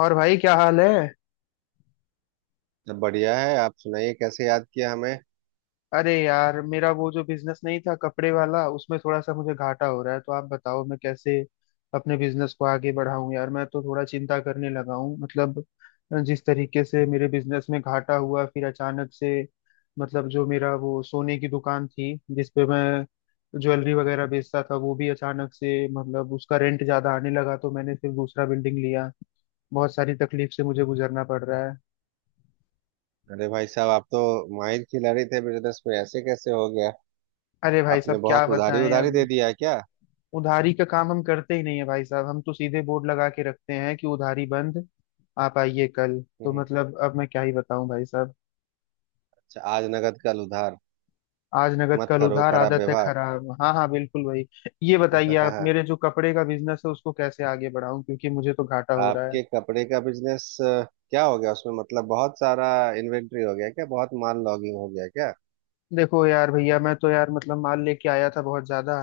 और भाई क्या हाल है। सब बढ़िया है। आप सुनाइए कैसे याद किया हमें। अरे यार, मेरा वो जो बिजनेस नहीं था कपड़े वाला, उसमें थोड़ा सा मुझे घाटा हो रहा है। तो आप बताओ मैं कैसे अपने बिजनेस को आगे बढ़ाऊं। यार मैं तो थोड़ा चिंता करने लगा हूँ। मतलब जिस तरीके से मेरे बिजनेस में घाटा हुआ, फिर अचानक से मतलब जो मेरा वो सोने की दुकान थी जिसपे मैं ज्वेलरी वगैरह बेचता था, वो भी अचानक से, मतलब उसका रेंट ज्यादा आने लगा तो मैंने फिर दूसरा बिल्डिंग लिया। बहुत सारी तकलीफ से मुझे गुजरना पड़ रहा है। अरे भाई साहब, आप तो माहिर खिलाड़ी थे बिजनेस में, ऐसे कैसे हो गया? अरे भाई आपने साहब क्या बहुत उधारी बताएं उधारी दे अब। दिया है क्या? उधारी का काम हम करते ही नहीं है भाई साहब, हम तो सीधे बोर्ड लगा के रखते हैं कि उधारी बंद। आप आइए कल, तो हम्म। मतलब अब मैं क्या ही बताऊं भाई साहब। अच्छा, आज नगद कल उधार आज नगद मत कल करो उधार, खराब आदत है व्यवहार। खराब। हाँ हाँ, बिल्कुल भाई। ये बताइए आप, मेरे जो कपड़े का बिजनेस है उसको कैसे आगे बढ़ाऊं, क्योंकि मुझे तो घाटा हो रहा है। आपके कपड़े का बिजनेस क्या हो गया? उसमें मतलब बहुत सारा इन्वेंट्री हो गया क्या? बहुत माल लॉगिंग हो गया क्या? देखो यार भैया, मैं तो यार मतलब माल लेके आया था बहुत ज्यादा,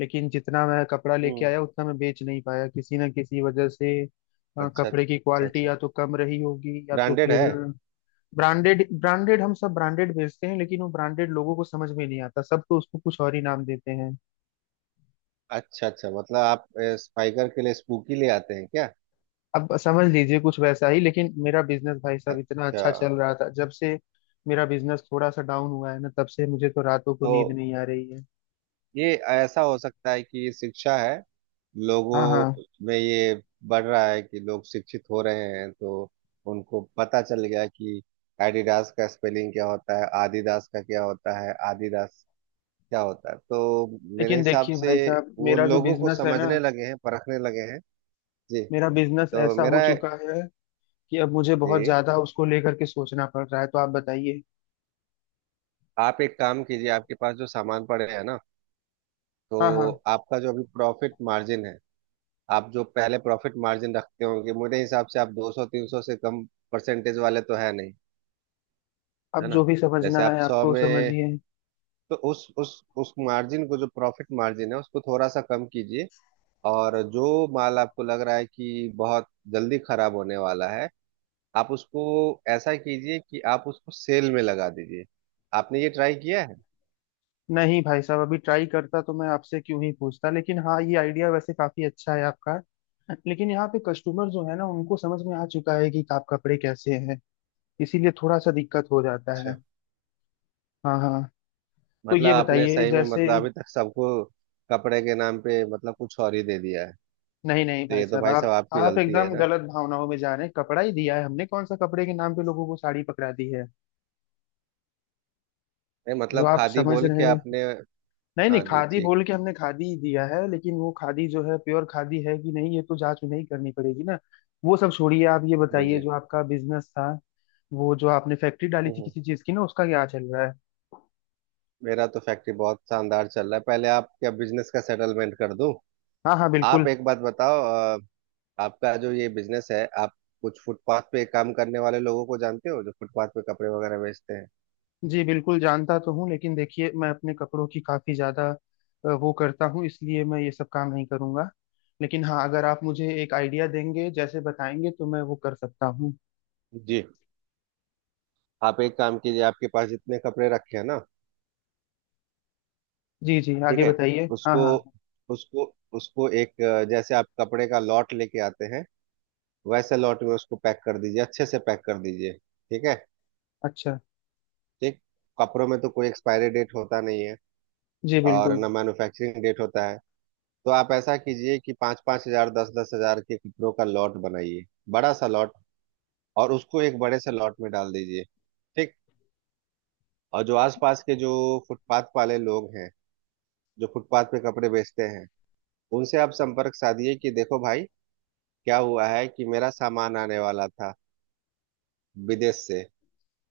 लेकिन जितना मैं कपड़ा लेके हम्म। आया उतना मैं बेच नहीं पाया, किसी ना किसी वजह से। अच्छा कपड़े की अच्छा क्वालिटी अच्छा। या तो कम रही होगी, या तो ब्रांडेड फिर है? ब्रांडेड, ब्रांडेड हम सब ब्रांडेड बेचते हैं, लेकिन वो ब्रांडेड लोगों को समझ में नहीं आता, सब तो उसको कुछ और ही नाम देते हैं। अच्छा अच्छा, मतलब आप स्पाइकर के लिए स्पूकी ले आते हैं क्या? अब समझ लीजिए कुछ वैसा ही। लेकिन मेरा बिजनेस भाई साहब इतना अच्छा। अच्छा चल रहा था। जब से मेरा बिजनेस थोड़ा सा डाउन हुआ है ना, तब से मुझे तो रातों को नींद तो नहीं आ रही है। ये ऐसा हो सकता है कि ये शिक्षा है लोगों हाँ हाँ। में, ये बढ़ रहा है कि लोग शिक्षित हो रहे हैं, तो उनको पता चल गया कि एडिडास का स्पेलिंग क्या होता है, आदिदास का क्या होता है, आदिदास क्या होता है, तो मेरे लेकिन हिसाब देखिए से भाई साहब, वो मेरा जो लोगों को बिजनेस है ना, समझने लगे हैं, परखने लगे हैं। जी। मेरा बिजनेस तो ऐसा हो मेरा। चुका है कि अब मुझे बहुत जी। ज्यादा उसको लेकर के सोचना पड़ रहा है। तो आप बताइए। आप एक काम कीजिए, आपके पास जो सामान पड़े हैं ना, तो हाँ हाँ। आपका जो अभी प्रॉफिट मार्जिन है, आप जो पहले प्रॉफिट मार्जिन रखते होंगे, मेरे हिसाब से आप 200 300 से कम परसेंटेज वाले तो है नहीं। अब है ना? जो भी समझना जैसे आप है 100 आपको में, समझिए। तो उस मार्जिन को, जो प्रॉफिट मार्जिन है, उसको थोड़ा सा कम कीजिए। और जो माल आपको लग रहा है कि बहुत जल्दी खराब होने वाला है, आप उसको ऐसा कीजिए कि आप उसको सेल में लगा दीजिए। आपने ये ट्राई किया है? नहीं भाई साहब, अभी ट्राई करता तो मैं आपसे क्यों ही पूछता, लेकिन हाँ ये आइडिया वैसे काफी अच्छा है आपका। लेकिन यहाँ पे कस्टमर जो है ना, उनको समझ में आ चुका है कि आप कपड़े कैसे हैं, इसीलिए थोड़ा सा दिक्कत हो जाता है। अच्छा, हाँ हाँ। तो मतलब ये आपने बताइए सही में, जैसे, मतलब अभी तक सबको कपड़े के नाम पे मतलब कुछ और ही दे दिया है? नहीं नहीं तो भाई ये तो साहब, भाई साहब आप आपकी आप गलती है एकदम ना। गलत भावनाओं में जा रहे हैं। कपड़ा ही दिया है हमने, कौन सा कपड़े के नाम पे लोगों को साड़ी पकड़ा दी है नहीं, जो मतलब आप खादी समझ बोल के रहे हैं। आपने। नहीं नहीं, हाँ जी, खादी ठीक। बोल के हमने खादी ही दिया है, लेकिन वो खादी जो है प्योर खादी है कि नहीं, ये तो जांच नहीं करनी पड़ेगी ना। वो सब छोड़िए, आप ये बताइए भेजे। जो आपका बिजनेस था, वो जो आपने फैक्ट्री डाली थी हम्म किसी चीज की ना, उसका क्या चल रहा है। मेरा तो फैक्ट्री बहुत शानदार चल रहा है, पहले आप क्या बिजनेस का सेटलमेंट कर दूं? हाँ हाँ, आप बिल्कुल। एक बात बताओ, अ, आपका जो ये बिजनेस है, आप कुछ फुटपाथ पे काम करने वाले लोगों को जानते हो, जो फुटपाथ पे कपड़े वगैरह बेचते हैं? जी बिल्कुल जानता तो हूँ, लेकिन देखिए मैं अपने कपड़ों की काफी ज्यादा वो करता हूँ, इसलिए मैं ये सब काम नहीं करूंगा। लेकिन हाँ, अगर आप मुझे एक आइडिया देंगे, जैसे बताएंगे, तो मैं वो कर सकता हूँ। जी। आप एक काम कीजिए, आपके पास जितने कपड़े रखे हैं ना, जी जी ठीक आगे है, बताइए, हाँ उसको हाँ हाँ, उसको उसको एक, जैसे आप कपड़े का लॉट लेके आते हैं, वैसे लॉट में उसको पैक कर दीजिए, अच्छे से पैक कर दीजिए। ठीक है। अच्छा। ठीक। कपड़ों में तो कोई एक्सपायरी डेट होता नहीं है, जी और बिल्कुल। ना मैन्युफैक्चरिंग डेट होता है, तो आप ऐसा कीजिए कि पाँच पाँच हजार, दस दस हजार के कपड़ों का लॉट बनाइए, बड़ा सा लॉट, और उसको एक बड़े से लॉट में डाल दीजिए। ठीक। और जो आसपास के जो फुटपाथ वाले लोग हैं, जो फुटपाथ पे कपड़े बेचते हैं, उनसे आप संपर्क साधिए कि देखो भाई, क्या हुआ है कि मेरा सामान आने वाला था विदेश से।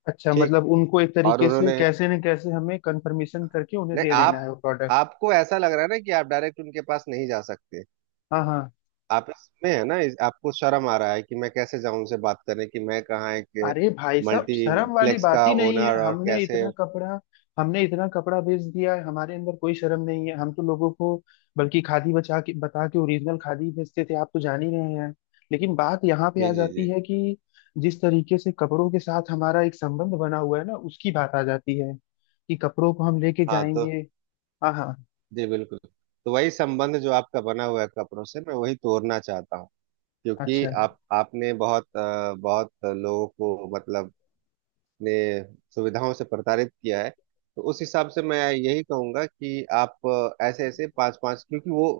अच्छा, ठीक। मतलब उनको एक और तरीके से उन्होंने, कैसे न कैसे हमें कंफर्मेशन करके उन्हें नहीं, दे देना आप, है वो प्रोडक्ट। आपको ऐसा लग रहा है ना कि आप डायरेक्ट उनके पास नहीं जा सकते, हाँ हाँ। आप इसमें है ना, आपको शर्म आ रहा है कि मैं कैसे जाऊं उनसे बात करने, कि मैं कहाँ एक अरे भाई साहब, शर्म वाली मल्टीप्लेक्स बात का ही नहीं है। ओनर, और हमने कैसे। इतना कपड़ा, हमने इतना कपड़ा बेच दिया है, हमारे अंदर कोई शर्म नहीं है। हम तो लोगों को बल्कि खादी बचा के, बता के ओरिजिनल खादी बेचते थे, आप तो जान ही रहे हैं। लेकिन बात यहाँ पे जी आ जी जी। जाती है कि जिस तरीके से कपड़ों के साथ हमारा एक संबंध बना हुआ है ना, उसकी बात आ जाती है कि कपड़ों को हम लेके हाँ तो। जाएंगे। हाँ हाँ। जी बिल्कुल। तो वही संबंध जो आपका बना हुआ है कपड़ों से, मैं वही तोड़ना चाहता हूँ, क्योंकि अच्छा आप आपने बहुत, बहुत लोगों को मतलब अपने सुविधाओं से प्रताड़ित किया है। तो उस हिसाब से मैं यही कहूंगा कि आप, ऐसे ऐसे पांच पांच, क्योंकि वो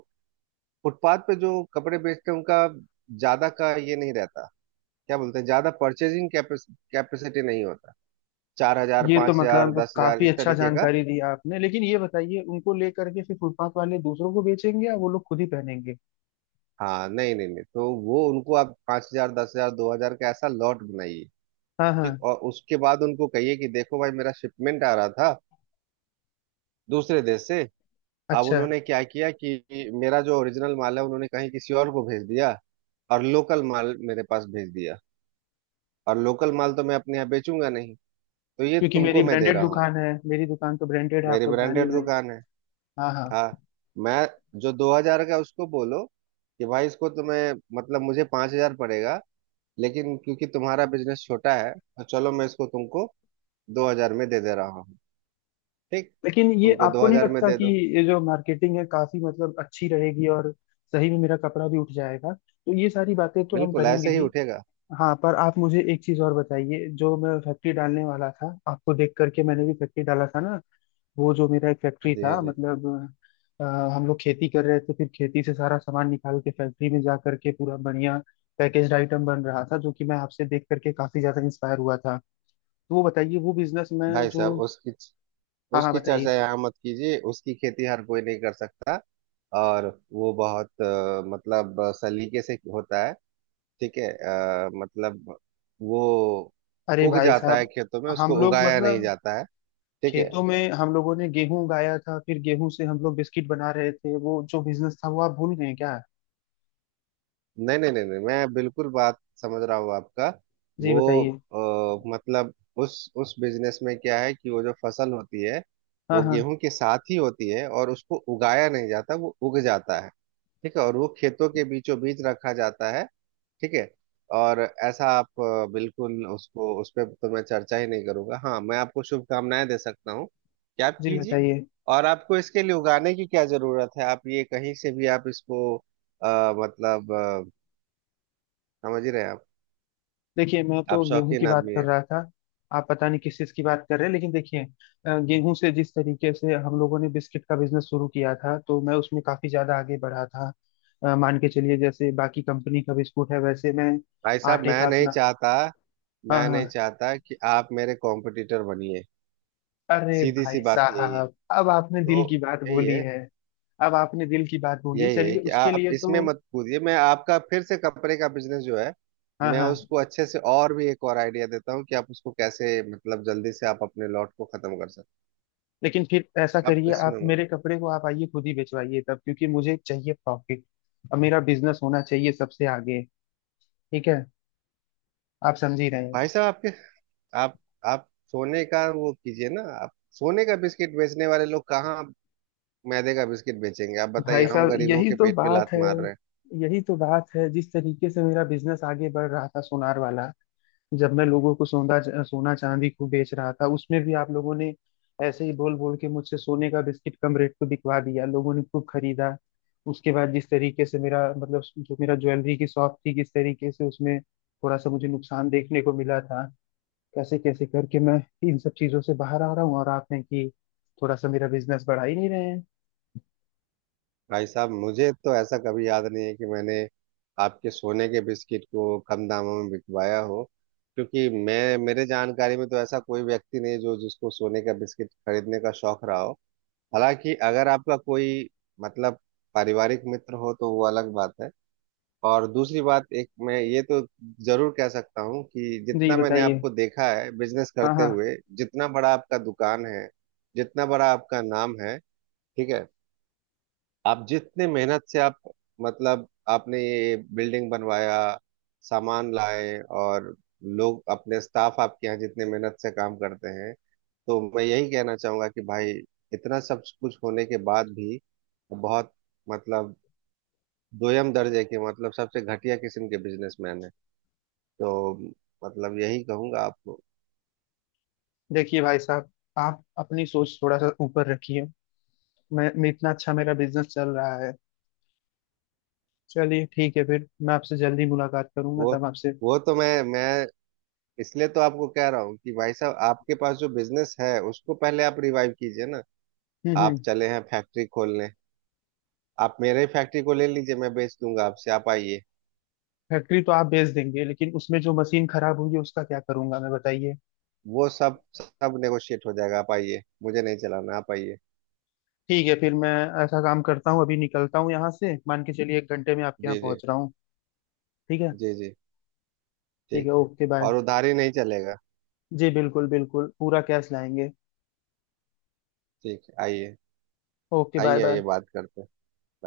फुटपाथ पे जो कपड़े बेचते हैं, उनका ज्यादा का ये नहीं रहता, क्या बोलते हैं, ज्यादा परचेजिंग कैपेसिटी नहीं होता, चार हजार, ये तो पांच हजार, मतलब दस हजार, काफी इस अच्छा तरीके का। जानकारी दी आपने, लेकिन ये बताइए उनको लेकर के फिर फुटपाथ वाले दूसरों को बेचेंगे या वो लोग खुद ही पहनेंगे। हाँ, नहीं नहीं नहीं, तो वो उनको आप पांच हजार, दस हजार, दो हजार का ऐसा लॉट बनाइए। हाँ ठीक, हाँ। और उसके बाद उनको कहिए कि देखो भाई, मेरा शिपमेंट आ रहा था दूसरे देश से, अब अच्छा, उन्होंने क्या किया कि मेरा जो ओरिजिनल माल है उन्होंने कहीं किसी और को भेज दिया, और लोकल माल मेरे पास भेज दिया, और लोकल माल तो मैं अपने यहाँ बेचूंगा नहीं, तो ये क्योंकि मेरी तुमको मैं दे ब्रांडेड रहा हूँ। दुकान है, मेरी दुकान तो ब्रांडेड है, आप मेरी लोग जान ही ब्रांडेड रहे हैं। दुकान है। हाँ हाँ। हाँ। मैं जो दो हजार का, उसको बोलो कि भाई इसको तुम्हें, मतलब मुझे पांच हजार पड़ेगा, लेकिन क्योंकि तुम्हारा बिजनेस छोटा है, तो चलो मैं इसको तुमको दो हजार में दे दे रहा हूँ। ठीक। लेकिन ये उनको दो आपको नहीं हजार में लगता दे कि दो। ये जो मार्केटिंग है काफी मतलब अच्छी रहेगी, और सही में मेरा कपड़ा भी उठ जाएगा, तो ये सारी बातें तो हम बिल्कुल करेंगे ऐसे ही ही। उठेगा। हाँ, पर आप मुझे एक चीज और बताइए। जो मैं फैक्ट्री डालने वाला था, आपको देख करके मैंने भी फैक्ट्री डाला था ना, वो जो मेरा एक हाँ फैक्ट्री जी, हाँ था, जी। मतलब अ, हम लोग खेती कर रहे थे, फिर खेती से सारा सामान निकाल के फैक्ट्री में जा करके पूरा बढ़िया पैकेज्ड आइटम बन रहा था, जो कि मैं आपसे देख करके काफी ज्यादा इंस्पायर हुआ था। तो वो बताइए, वो बिजनेस में भाई साहब, जो, उसकी हाँ हाँ उसकी चर्चा बताइए। यहाँ मत कीजिए, उसकी खेती हर कोई नहीं कर सकता। और वो बहुत, मतलब, सलीके से होता है। ठीक है, मतलब वो अरे उग भाई जाता है साहब, खेतों में, हम उसको लोग उगाया नहीं मतलब जाता है। ठीक है। खेतों में हम लोगों ने गेहूं उगाया था, फिर गेहूं से हम लोग बिस्किट बना रहे थे, वो जो बिजनेस था वो आप भूल गए क्या। नहीं नहीं नहीं नहीं, मैं बिल्कुल बात समझ रहा हूँ आपका। जी वो, बताइए। मतलब उस बिजनेस में क्या है कि वो जो फसल होती है, हाँ वो हाँ। गेहूं के साथ ही होती है, और उसको उगाया नहीं जाता, वो उग जाता है। ठीक है, और वो खेतों के बीचों बीच रखा जाता है। ठीक है। और ऐसा आप, बिल्कुल उसको, उस पर तो मैं चर्चा ही नहीं करूंगा, हाँ मैं आपको शुभकामनाएं दे सकता हूँ कि आप जी कीजिए। बताइए। और आपको इसके लिए उगाने की क्या जरूरत है, आप ये कहीं से भी आप इसको, मतलब समझ ही रहे हैं आप। देखिए मैं आप तो गेहूं की शौकीन बात आदमी कर है। रहा था, आप पता नहीं किस चीज की बात कर रहे हैं। लेकिन देखिए गेहूं से जिस तरीके से हम लोगों ने बिस्किट का बिजनेस शुरू किया था, तो मैं उसमें काफी ज्यादा आगे बढ़ा था। मान के चलिए, जैसे बाकी कंपनी का बिस्कुट है, वैसे मैं भाई साहब, आटे का मैं नहीं अपना, चाहता, हाँ मैं नहीं हाँ। चाहता कि आप मेरे कॉम्पिटिटर बनिए। अरे सीधी सी भाई बात यही है, साहब, अब आपने दिल तो की बात यही बोली है। है। अब आपने दिल की बात बोली, यही है चलिए कि उसके आप लिए इसमें तो, मत कूदिए। मैं आपका फिर से कपड़े का बिजनेस जो है, हाँ मैं हाँ। उसको अच्छे से, और भी एक और आइडिया देता हूँ कि आप उसको कैसे मतलब जल्दी से आप अपने लॉट को खत्म कर सकते। लेकिन फिर ऐसा आप करिए, इसमें आप मत। मेरे कपड़े को आप आइए खुद ही बेचवाइए तब, क्योंकि मुझे चाहिए प्रॉफिट, और मेरा बिजनेस होना चाहिए सबसे आगे। ठीक है, आप समझ ही रहे भाई हैं। साहब आपके, आप आप सोने का वो कीजिए ना, आप सोने का बिस्किट बेचने वाले लोग कहाँ मैदे का बिस्किट बेचेंगे, आप बताइए, भाई हम साहब, गरीबों यही के तो पेट पे बात लात है। मार रहे हैं। यही तो बात है, जिस तरीके से मेरा बिजनेस आगे बढ़ रहा था सोनार वाला, जब मैं लोगों को सोना सोना चांदी को बेच रहा था, उसमें भी आप लोगों ने ऐसे ही बोल बोल के मुझसे सोने का बिस्किट कम रेट पे बिकवा दिया, लोगों ने खूब खरीदा। उसके बाद जिस तरीके से मेरा, मतलब जो मेरा ज्वेलरी की शॉप थी, किस तरीके से उसमें थोड़ा सा मुझे नुकसान देखने को मिला था, कैसे कैसे करके मैं इन सब चीजों से बाहर आ रहा हूँ, और आप हैं कि थोड़ा सा मेरा बिजनेस बढ़ा ही नहीं रहे हैं। भाई साहब, मुझे तो ऐसा कभी याद नहीं है कि मैंने आपके सोने के बिस्किट को कम दामों में बिकवाया हो, क्योंकि मैं, मेरे जानकारी में तो ऐसा कोई व्यक्ति नहीं जो जिसको सोने का बिस्किट खरीदने का शौक रहा हो। हालांकि अगर आपका कोई, मतलब पारिवारिक मित्र हो, तो वो अलग बात है। और दूसरी बात, एक मैं ये तो जरूर कह सकता हूँ कि जी जितना मैंने बताइए। आपको देखा है बिजनेस हाँ करते हाँ। हुए, जितना बड़ा आपका दुकान है, जितना बड़ा आपका नाम है। ठीक है। आप जितने मेहनत से आप, मतलब आपने ये बिल्डिंग बनवाया, सामान लाए, और लोग, अपने स्टाफ आपके यहाँ जितने मेहनत से काम करते हैं, तो मैं यही कहना चाहूंगा कि भाई, इतना सब कुछ होने के बाद भी बहुत, मतलब दोयम दर्जे के, मतलब सबसे घटिया किस्म के बिजनेसमैन है, तो मतलब यही कहूंगा आपको। देखिए भाई साहब, आप अपनी सोच थोड़ा सा ऊपर रखिए। मैं इतना अच्छा मेरा बिजनेस चल रहा है। चलिए ठीक है, फिर मैं आपसे जल्दी मुलाकात करूंगा, वो तब आपसे। वो तो मैं इसलिए तो आपको कह रहा हूँ कि भाई साहब आपके पास जो बिजनेस है, उसको पहले आप रिवाइव कीजिए ना। आप हम्म। चले हैं फैक्ट्री खोलने, आप मेरे ही फैक्ट्री को ले लीजिए, मैं बेच दूंगा आपसे, आप आइए। फैक्ट्री तो आप बेच देंगे, लेकिन उसमें जो मशीन खराब हुई है उसका क्या करूंगा मैं, बताइए। वो सब सब नेगोशिएट हो जाएगा, आप आइए, मुझे नहीं चलाना, आप आइए। ठीक है, फिर मैं ऐसा काम करता हूँ, अभी निकलता हूँ यहाँ से, मान के चलिए 1 घंटे में आपके यहाँ जी जी। पहुंच रहा हूँ। ठीक है। जी जी। ठीक ठीक है, है। Okay bye. और उधारी नहीं चलेगा। जी बिल्कुल बिल्कुल, पूरा कैश लाएंगे। ठीक है, आइए ओके बाय आइए आइए, बाय। बात करते हैं। Bye.